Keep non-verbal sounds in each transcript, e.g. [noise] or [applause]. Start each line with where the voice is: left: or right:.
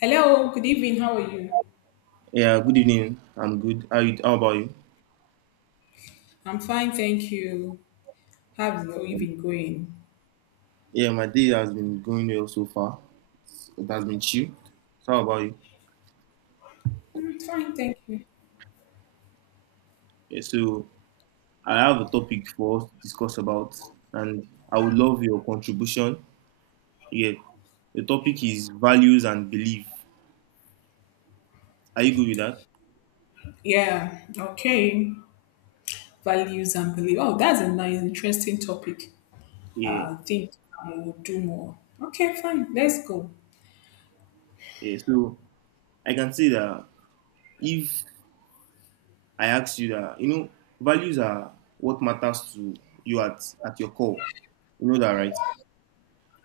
left: Hello, good evening. How are you?
right: Yeah, good evening. I'm good. How about you?
left: I'm fine, thank you. How's your evening going?
right: Yeah, my day has been going well so far. It has been chill. So how about you?
left: Fine, thank you.
right: Yeah, so I have a topic for us to discuss about, and I would love your contribution. Yeah, the topic is values and belief. Are you good with that?
left: Yeah, okay. Values and belief. Oh, that's a nice, interesting topic.
right: Yeah,
left: I think I will do more. Okay, fine. Let's go.
right: yeah. So I can say that if I ask you that, values are what matters to you at your core. You know that, right?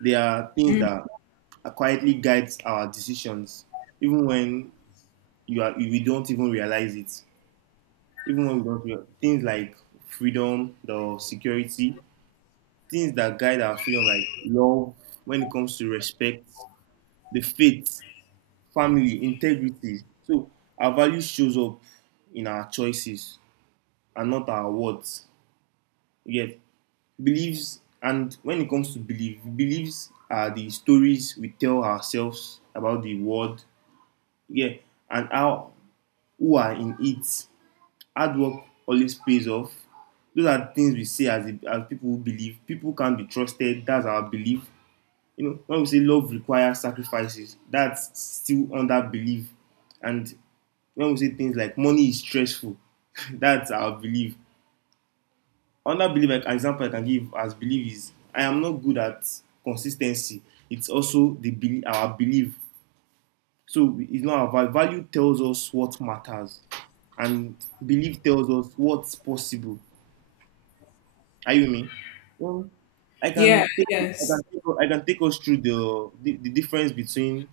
right: There are things that quietly guides our decisions, even when you are we don't even realize it. Even when we don't realize things like freedom, the security, things that guide our freedom, like love, when it comes to respect, the faith, family, integrity. So our value shows up in our choices and not our words. Yet beliefs and when it comes to belief, beliefs are the stories we tell ourselves about the world. Yeah, and how who are in it. Hard work always pays off. Those are things we say as people who believe. People can't be trusted. That's our belief. You know, when we say love requires sacrifices, that's still under belief. And when we say things like money is stressful, [laughs] that's our belief. Under belief, like, an example I can give as belief is I am not good at consistency. It's also the belief, our belief. So it's not our value. Value tells us what matters, and belief tells us what's possible. Are you me? Well, I
left: Yeah,
right: can take, I can
left: yes.
right: take, I can take us through the difference between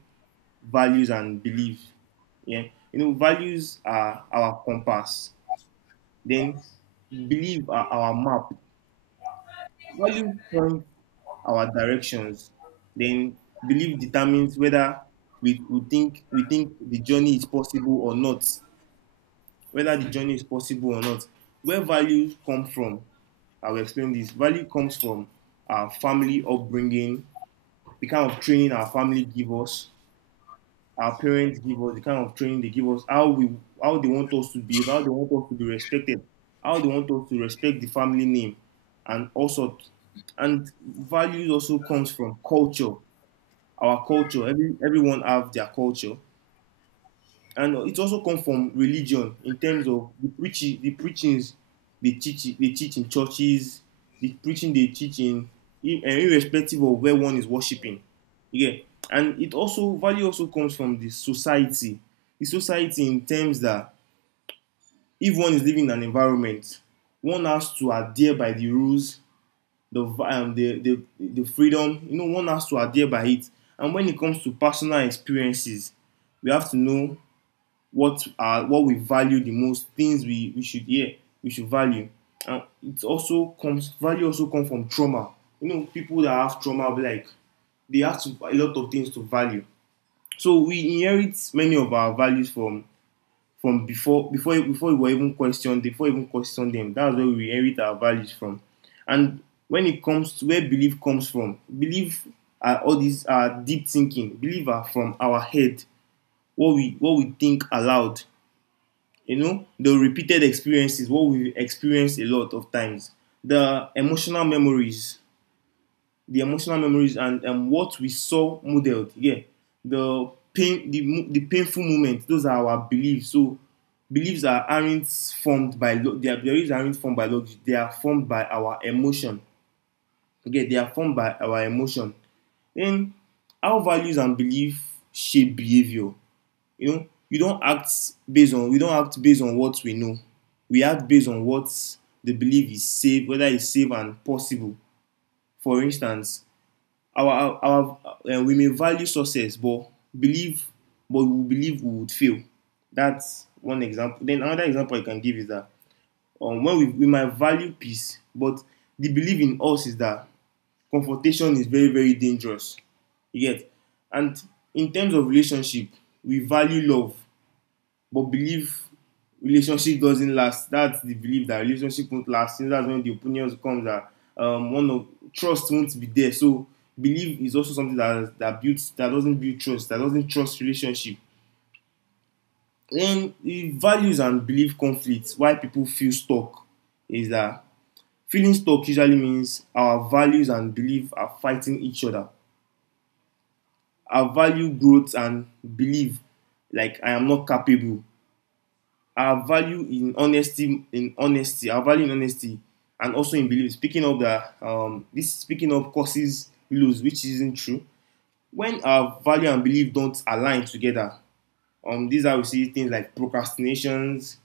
right: values and belief. Yeah, you know, values are our compass. Then belief are our map. Values point our directions. Then belief determines whether we think the journey is possible or not. Whether the journey is possible or not. Where value come from, I will explain this. Value comes from our family upbringing, the kind of training our family give us, our parents give us, the kind of training they give us, how they want us to behave, how they want us to be respected, how they want us to respect the family name, and also and values also comes from culture. Our culture, everyone have their culture, and it also comes from religion in terms of the preaching, the preachings they teach in churches, the preaching they teach in irrespective of where one is worshiping. Yeah, and it also value also comes from the society in terms that if one is living in an environment, one has to adhere by the rules, the vi- the freedom. You know, one has to adhere by it. And when it comes to personal experiences, we have to know what we value the most, things we should hear, we should value. And it also comes value also comes from trauma. You know, people that have trauma like they have to a lot of things to value. So we inherit many of our values from from before we were even questioned, before we even questioned them. That's where we inherit our values from. And when it comes to where belief comes from, belief are all these are deep thinking. Belief are from our head, what we think aloud. You know, the repeated experiences, what we experienced a lot of times, the emotional memories the emotional memories, and what we saw modeled. Yeah, the painful moments, those are our beliefs. So beliefs are aren't formed by lo- their beliefs aren't formed by logic, they are formed by our emotion. Okay, they are formed by our emotion. Then how values and belief shape behavior. You know, you don't act based on we don't act based on what we know. We act based on what the belief is safe, whether it's safe and possible. For instance, our we may value success, but believe, we believe we would fail. That's one example. Then another example I can give is that when we might value peace, but the belief in us is that confrontation is very dangerous. You get, and in terms of relationship, we value love, but believe relationship doesn't last. That's the belief that relationship won't last. Since that's when the opinions come that one of trust won't be there. So belief is also something that that builds that doesn't build trust, that doesn't trust relationship. Then the values and belief conflicts. Why people feel stuck is that feeling stuck usually means our values and belief are fighting each other. Our value growth and belief, like I am not capable, our value in honesty, and also in belief speaking of that, this speaking of causes loss, which isn't true. When our value and belief don't align together, these are we see things like procrastinations,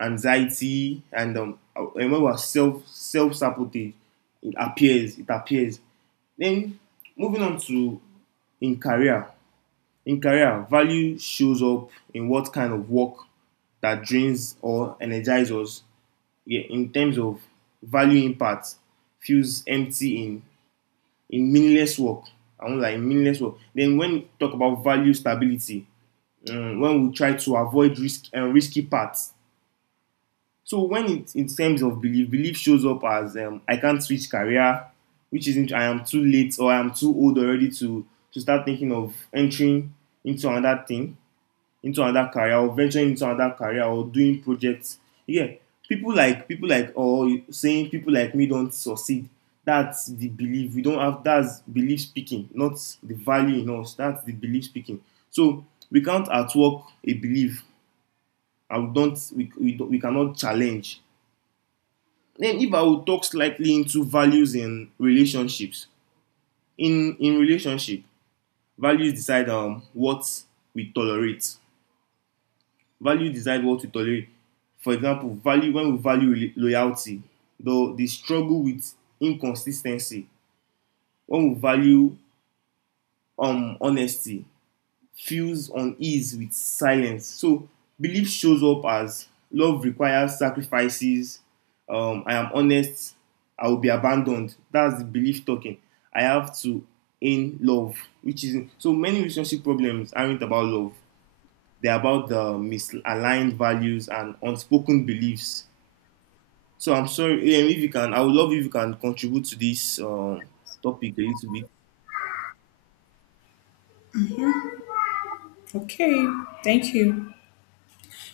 right: anxiety, and when we're self sabotage, it appears. Then moving on to in career, in career value shows up in what kind of work that drains or energizes us. Yeah, in terms of value impact, feels empty in meaningless work. I won't like meaningless work. Then when we talk about value stability, when we try to avoid risk and risky paths. So when it in terms of belief, belief shows up as I can't switch career, which isn't, I am too late or I am too old already to start thinking of entering into another thing, into another career, or venturing into another career or doing projects. Yeah, people like, or saying people like me don't succeed. That's the belief. We don't have, that's belief speaking, not the value in us. That's the belief speaking. So we can't at work a belief, and we cannot challenge. Then if I will talk slightly into values in relationships. In relationship, values decide what we tolerate. Value decides what we tolerate. For example, value when we loyalty, the struggle with inconsistency. When we value honesty, feels unease with silence. So belief shows up as love requires sacrifices. I am honest. I will be abandoned. That's the belief talking. I have to in love, which is so many relationship problems aren't about love. They're about the misaligned values and unspoken beliefs. So I'm sorry, AM, if you can, I would love if you can contribute to this topic a little bit.
left: Okay, thank you.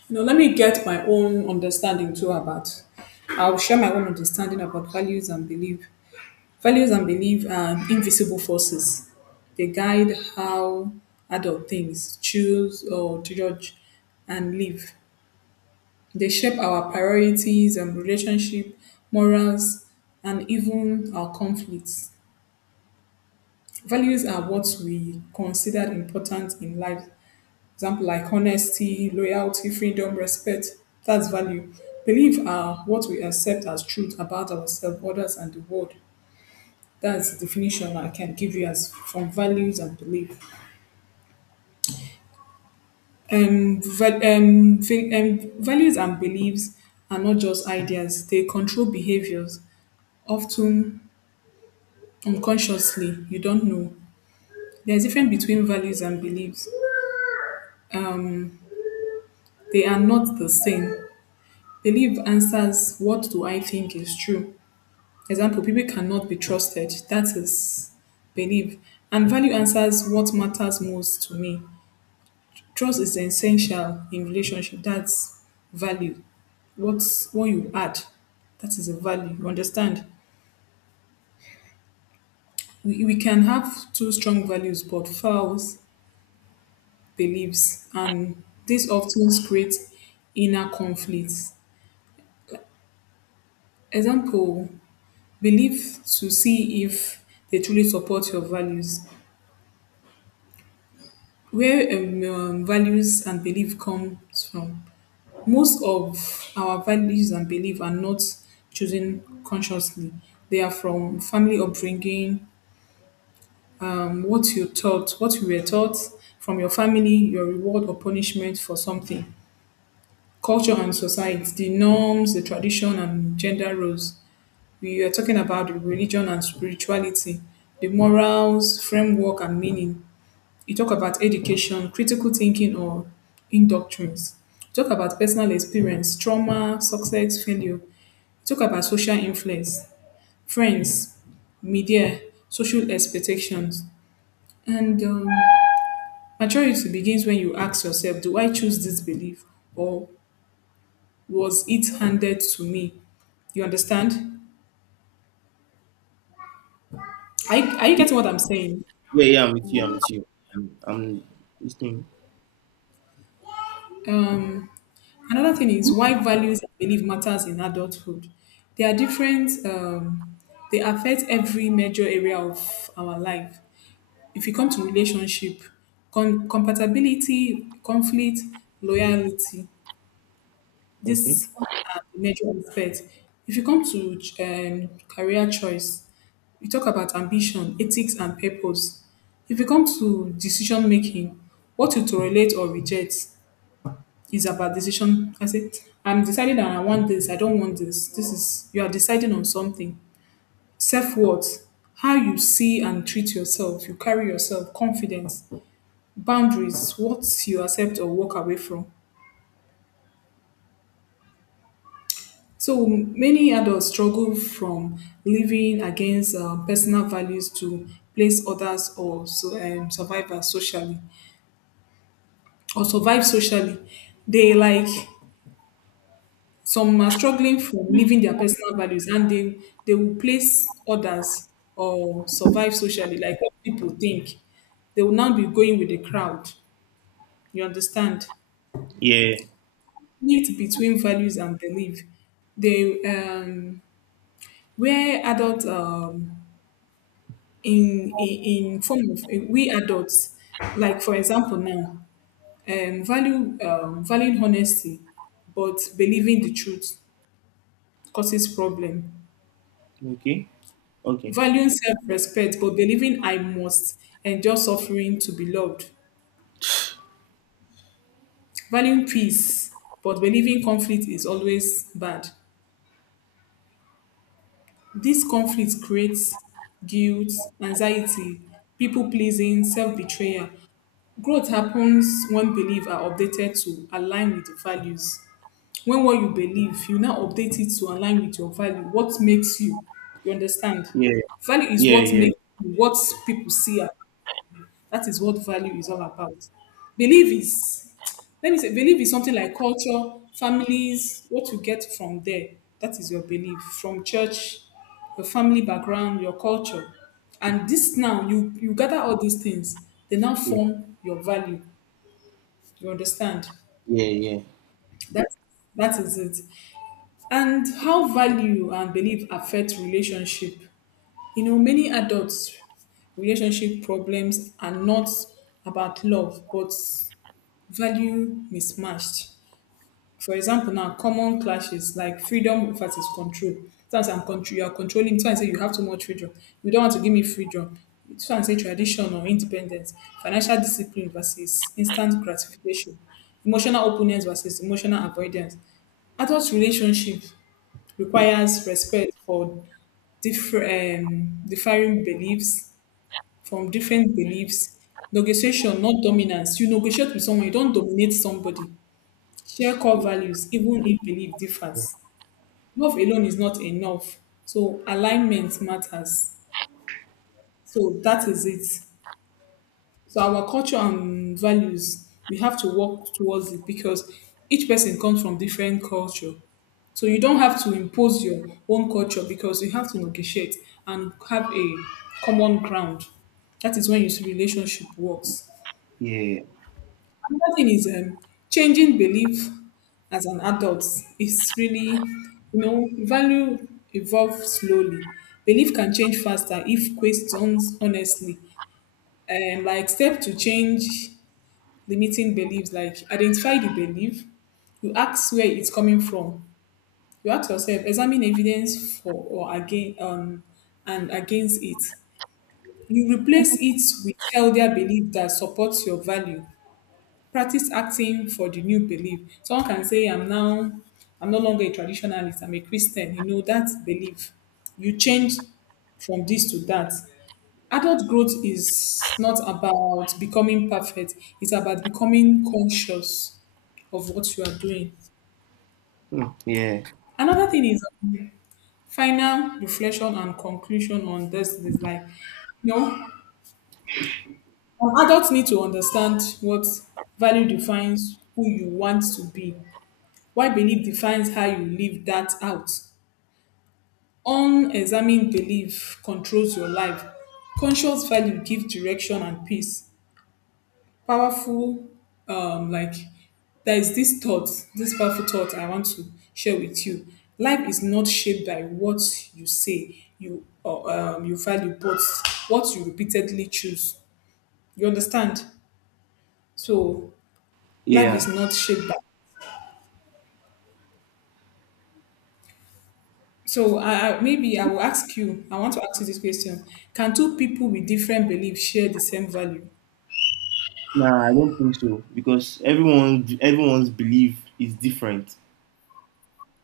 left: Now, let me get my own understanding too about. I'll share my own understanding about values and belief. Values and beliefs are invisible forces. They guide how adult things choose or judge and live. They shape our priorities and relationship, morals, and even our conflicts. Values are what we consider important in life. Example like honesty, loyalty, freedom, respect. That's value. Beliefs are what we accept as truth about ourselves, others, and the world. That's the definition I can give you as from values and belief. Values and beliefs are not just ideas; they control behaviors, often unconsciously. You don't know. There's a difference between values and beliefs. They are not the same. Belief answers what do I think is true. Example: people cannot be trusted. That is belief, and value answers what matters most to me. Trust is essential in relationship. That's value. What's what you add, that is a value. You understand? We can have two strong values but false beliefs, and this often creates inner conflicts. Example: belief to see if they truly support your values. Where values and belief comes from. Most of our values and belief are not chosen consciously. They are from family upbringing, what you taught, what you were taught from your family, your reward or punishment for something, culture and society, the norms, the tradition and gender roles. We are talking about the religion and spirituality, the morals, framework and meaning. You talk about education, critical thinking or indoctrines. Talk about personal experience, trauma, success, failure. Talk about social influence, friends, media, social expectations, and maturity begins when you ask yourself, do I choose this belief or was it handed to me? You understand? Are you getting what I'm saying?
right: Yeah, I'm with you. I'm with you. I'm listening.
left: Um, Another thing is why values and belief matters in adulthood. They are different. They affect every major area of our life. If you come to relationship, com- compatibility, conflict, loyalty,
right: Okay.
left: this are the major aspect. If you come to career choice, we talk about ambition, ethics and purpose. If you come to decision making, what you tolerate or reject, is about decision. I say I'm deciding that I want this, I don't want this, this is you are deciding on something. Self-worth, how you see and treat yourself, you carry yourself, confidence, boundaries, what you accept or walk away from. So many adults struggle from living against personal values to place others or so, survive as socially or survive socially. They like, some are struggling from living their personal values and they will place others or survive socially like what people think. They will not be going with the crowd. You understand?
right: Yeah.
left: Meet between values and belief, they where adults in in form of we adults, like for example now, value valuing honesty but believing the truth causes problem.
right: Okay. Okay.
left: Valuing self-respect but believing I must endure suffering to be loved. Valuing peace but believing conflict is always bad. This conflict creates guilt, anxiety, people pleasing, self-betrayal. Growth happens when beliefs are updated to align with your values. When what you believe, you now update it to align with your value. What makes you? You understand?
right: Yeah.
left: Value is
right: Yeah.
left: what
right: Yeah.
left: makes you, what people see. As- That is what value is all about. Belief is, let me say, belief is something like culture, families, what you get from there. That is your belief from church, your family background, your culture. And this now, you gather all these things, they now
right: Yeah.
left: form your value. You understand?
right: Yeah. Yeah.
left: That that is it. And how value and belief affect relationship. You know, many adults relationship problems are not about love, but value mismatched. For example, now common clashes like freedom versus control. Sometimes I'm control, you are controlling. Sometimes say you have too much freedom. You don't want to give me freedom. Sometimes say tradition or independence. Financial discipline versus instant gratification. Emotional openness versus emotional avoidance. Adult relationship requires respect for different differing beliefs from different beliefs. Negotiation, not dominance. You negotiate with someone. You don't dominate somebody. Share core values even if belief differs. Love alone is not enough. So alignment matters. So that is it. So our culture and values, we have to work towards it because each person comes from different culture. So you don't have to impose your own culture because you have to negotiate and have a common ground. That is when your relationship works.
right: Yeah.
left: Another thing is changing belief as an adult is really, you know, value evolves slowly. Belief can change faster if questions honestly. Like step to change limiting beliefs, like identify the belief, you ask where it's coming from. You ask yourself, examine evidence for or again and against it. You replace it with healthier belief that supports your value, practice acting for the new belief. Someone can say, I'm now, I'm no longer a traditionalist, I'm a Christian. You know, that belief. You change from this to that. Adult growth is not about becoming perfect, it's about becoming conscious of what you are doing.
right: Hmm. Yeah.
left: Another thing is final reflection and conclusion on this is like, you know, adults need to understand what value defines who you want to be. Why belief defines how you live that out. Unexamined belief controls your life. Conscious value give direction and peace. Powerful, like there is this thought, this powerful thought I want to share with you. Life is not shaped by what you say you or you value, but what you repeatedly choose. You understand? So life
right: Yeah.
left: is not shaped by. So I maybe I will ask you, I want to ask you this question. Can two people with different beliefs share the same value?
right: Nah, I don't think so because everyone's belief is different.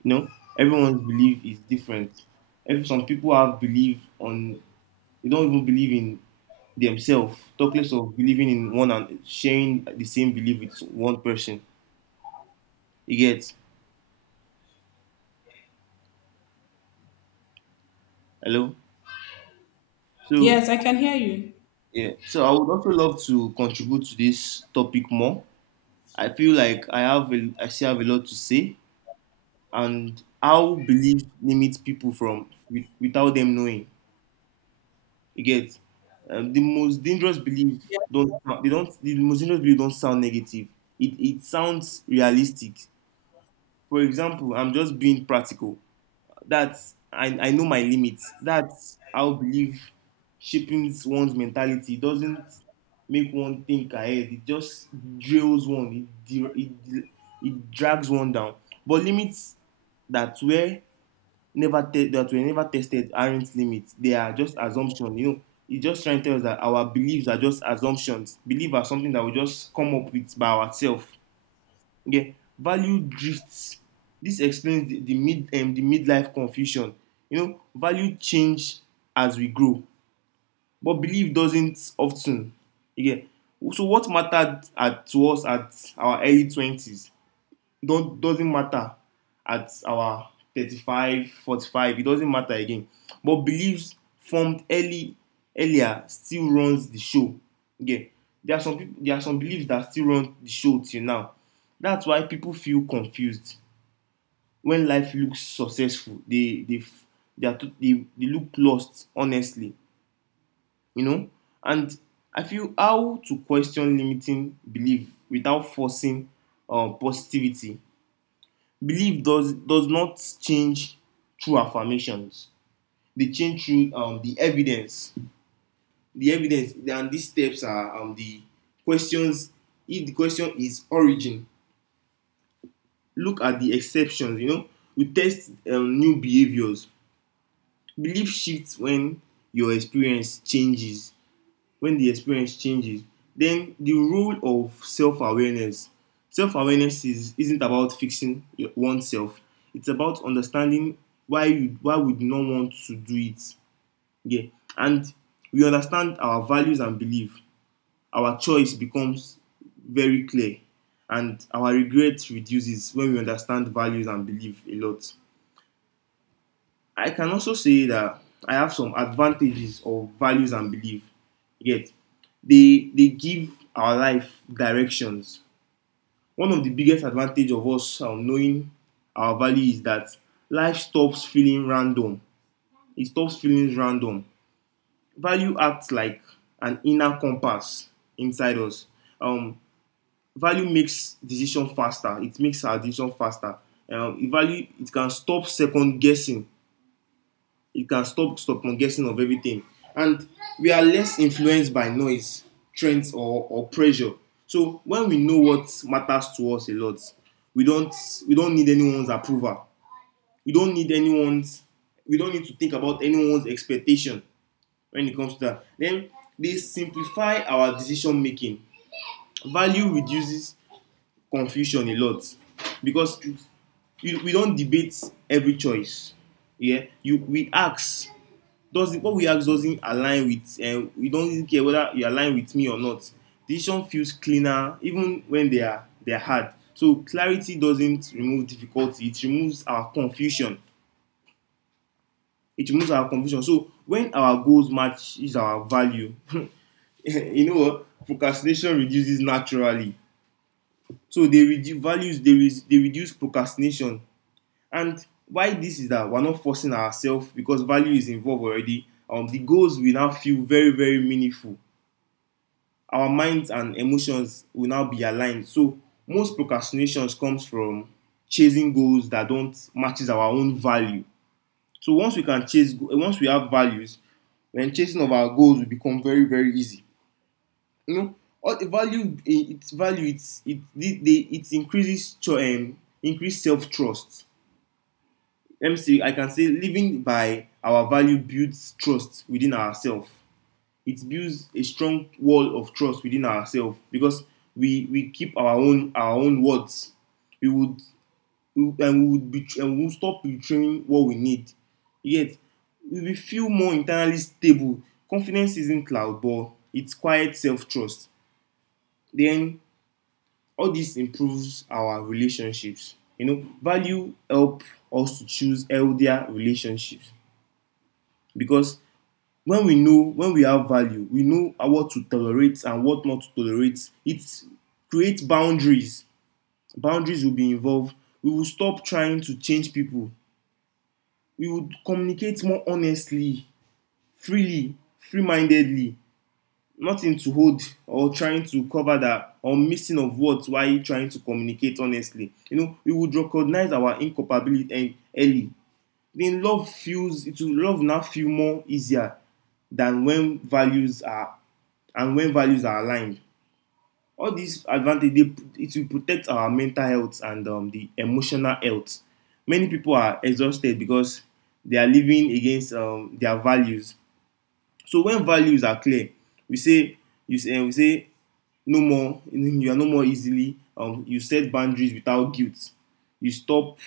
right: You know, everyone's belief is different. If some people have belief on, they don't even believe in themselves. Talk less of believing in one and sharing the same belief with one person. You get, hello? So
left: Yes, I can hear you.
right: yeah. So I would also love to contribute to this topic more. I feel like I still have a lot to say, and how belief limits people from, with, without them knowing. You get, um, the most dangerous belief
left: Yes.
right: don't the most dangerous belief don't sound negative. It sounds realistic. For example, I'm just being practical. That's I know my limits. That's how believe shaping one's mentality. It doesn't make one think ahead. It just drills one. It drags one down. But limits that were never te- that were never tested aren't limits. They are just assumptions. You know, it just trying to tell us that our beliefs are just assumptions. Beliefs are something that we just come up with by ourselves. Yeah, value drifts. This explains the midlife confusion. You know, value change as we grow, but belief doesn't often. Yeah. So what mattered at to us at our early 20s don't doesn't matter at our 35 45, it doesn't matter again. But beliefs formed early earlier still runs the show. Yeah, there are some people, there are some beliefs that still run the show till now. That's why people feel confused. When life looks successful, they look lost honestly, you know. And I feel how to question limiting belief without forcing positivity. Belief does not change through affirmations. They change through the evidence. The evidence, and these steps are the questions. If the question is origin, look at the exceptions. You know, we test new behaviors. Belief shifts when your experience changes, when the experience changes. Then the role of self awareness. Self awareness is isn't about fixing oneself. It's about understanding why we do not want to do it. Yeah, and we understand our values and belief. Our choice becomes very clear, and our regret reduces when we understand values and belief a lot. I can also say that I have some advantages of values and belief. Yet they give our life directions. One of the biggest advantage of us knowing our value is that life stops feeling random. It stops feeling random. Value acts like an inner compass inside us. Um, Value makes decision faster. It makes our decision faster. Value, it can stop second guessing. It can stop guessing of everything, and we are less influenced by noise, trends or pressure. So when we know what matters to us a lot, we don't we don't need anyone's approval, we don't need anyone's we don't need to think about anyone's expectation. When it comes to that, then they simplify our decision making. Value reduces confusion a lot, because we don't debate every choice. Yeah, you we ask doesn't what we ask doesn't align with, we don't even care whether you align with me or not. Decision feels cleaner even when they are hard. So clarity doesn't remove difficulty, it removes our confusion. It removes our confusion. So when our goals match is our value, [laughs] you know what, procrastination reduces naturally. So they reduce values, they reduce procrastination. And why this is that we're not forcing ourselves, because value is involved already. The goals will now feel very very meaningful. Our minds and emotions will now be aligned. So most procrastinations comes from chasing goals that don't matches our own value. So once we can chase, once we have values, then chasing of our goals will become very very easy. You know, all the value, its value, it's it the, it increases increase self trust. Let me see. I can say living by our value builds trust within ourselves. It builds a strong wall of trust within ourselves, because we keep our own words. We would we would be, and we would stop betraying what we need. Yet we feel more internally stable. Confidence isn't loud, but it's quiet self trust. Then all this improves our relationships. You know, value help us to choose healthier relationships, because when we know, when we have value, we know what to tolerate and what not to tolerate. It creates boundaries. Boundaries will be involved. We will stop trying to change people. We would communicate more honestly, freely, free-mindedly, nothing to hold or trying to cover that or missing of words while trying to communicate honestly. You know, we would recognize our incompatibility early. Then love feels, it will love now feel more easier than when values are, and when values are aligned. All these advantages, it will protect our mental health and the emotional health. Many people are exhausted because they are living against their values. So when values are clear, we say, we say no more, you are no more easily, you set boundaries without guilt, you stop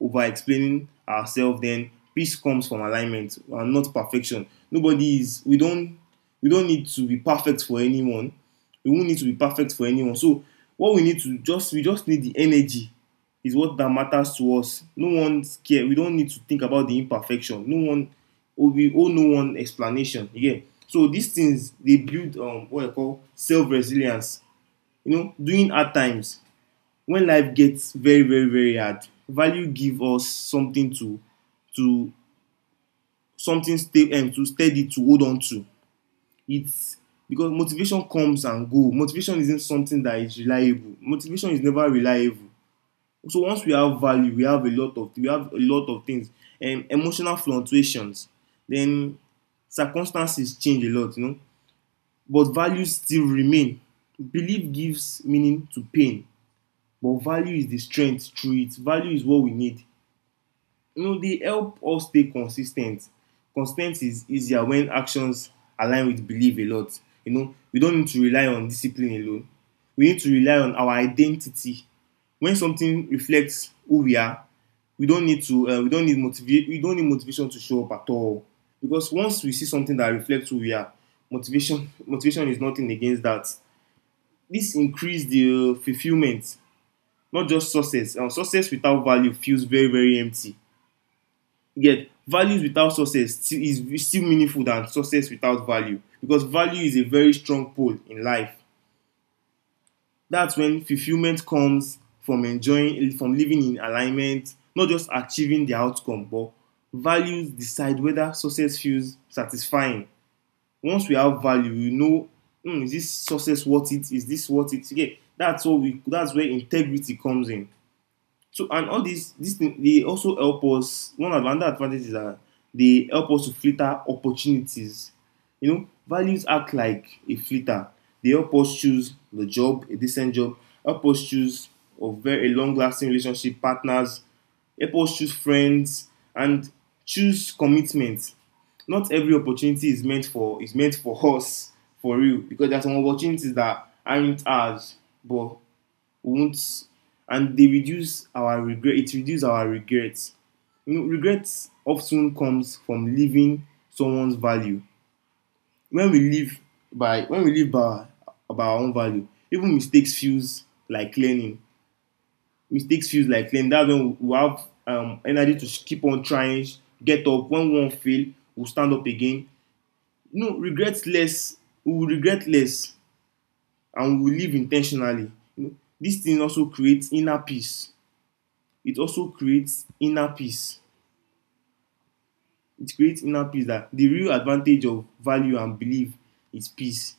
right: over explaining ourselves. Then peace comes from alignment and not perfection. Nobody is, we don't need to be perfect for anyone. We won't need to be perfect for anyone. So what we need to just we just need the energy, is what that matters to us. No one's care, we don't need to think about the imperfection, no one, or we all know one explanation you get. So these things dey build what I call self resilience. You know, during hard times, when life gets very very very hard, value give us something to something stay, to steady, to hold on to. It's because motivation comes and go. Motivation isn't something that is reliable. Motivation is never reliable. So once we have value, we have a lot of, we have a lot of things, emotional fluctuations. Then circumstances change a lot, you know, but values still remain. Belief gives meaning to pain, but value is the strength through it. Value is what we need. You know, they help us stay consistent. Consistency is easier when actions align with belief a lot. You know, we don't need to rely on discipline alone, we need to rely on our identity. When something reflects who we are, we don't need to we don't need motivate, we don't need motivation to show up at all, because once we see something that reflects who we are, motivation is nothing against that. This increase the fulfillment, not just success. And success without value feels very very empty. Get values without success still is still meaningful than success without value, because value is a very strong pole in life. That's when fulfilment comes from enjoying, from living in alignment, not just achieving the outcome. But values decide whether success feels satisfying. Once we have value, we know, hmm, is this success worth it, is this worth it? Yeah, that's what we, that's where integrity comes in. So and all these things, they also help us. One of another advantage is that they help us to filter opportunities. You know, values act like a filter. They help us choose the job, a decent job, help us choose of very long lasting relationship partners, help us choose friends and choose commitment. Not every opportunity is meant for, is meant for [laughs] us, for real, because there are some opportunities that aren't ours, but won't. And they reduce our regret, it reduces our regrets. You know, regret often comes from leaving someone's value. When we live by, by our own value, even mistakes feels like learning. Mistakes feels like learning. That's when we have energy to keep on trying, get up when one fail, we'll stand up again. You know, regret less, we will regret less, and we will live intentionally. You know, this thing also creates inner peace. It also creates inner peace. It creates inner peace, that the real advantage of value and belief is peace.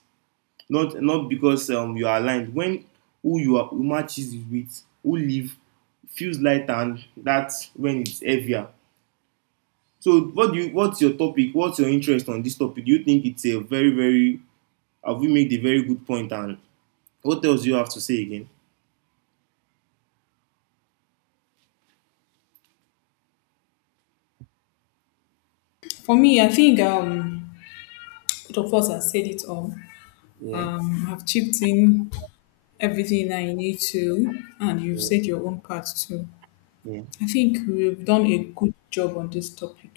right: Not not because you are aligned, when who you are who matches with who live feels lighter, and that's when it's heavier. So what's your topic, what's your interest on this topic, do you think it's a very very, have we made a very good point, and what else do you have to say again?
left: For me, I think both of us have said it all.
right: Yeah.
left: I've chipped in everything I need to, and you've
right: Yeah.
left: said your own part too.
right: Yeah.
left: I think we've done a good job on this topic.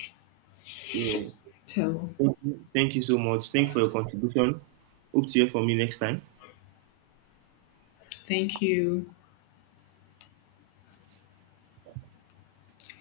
right: Yeah,
left: So,
right: thank you so much, thank you for your contribution. Hope to hear from you next time.
left: thank you.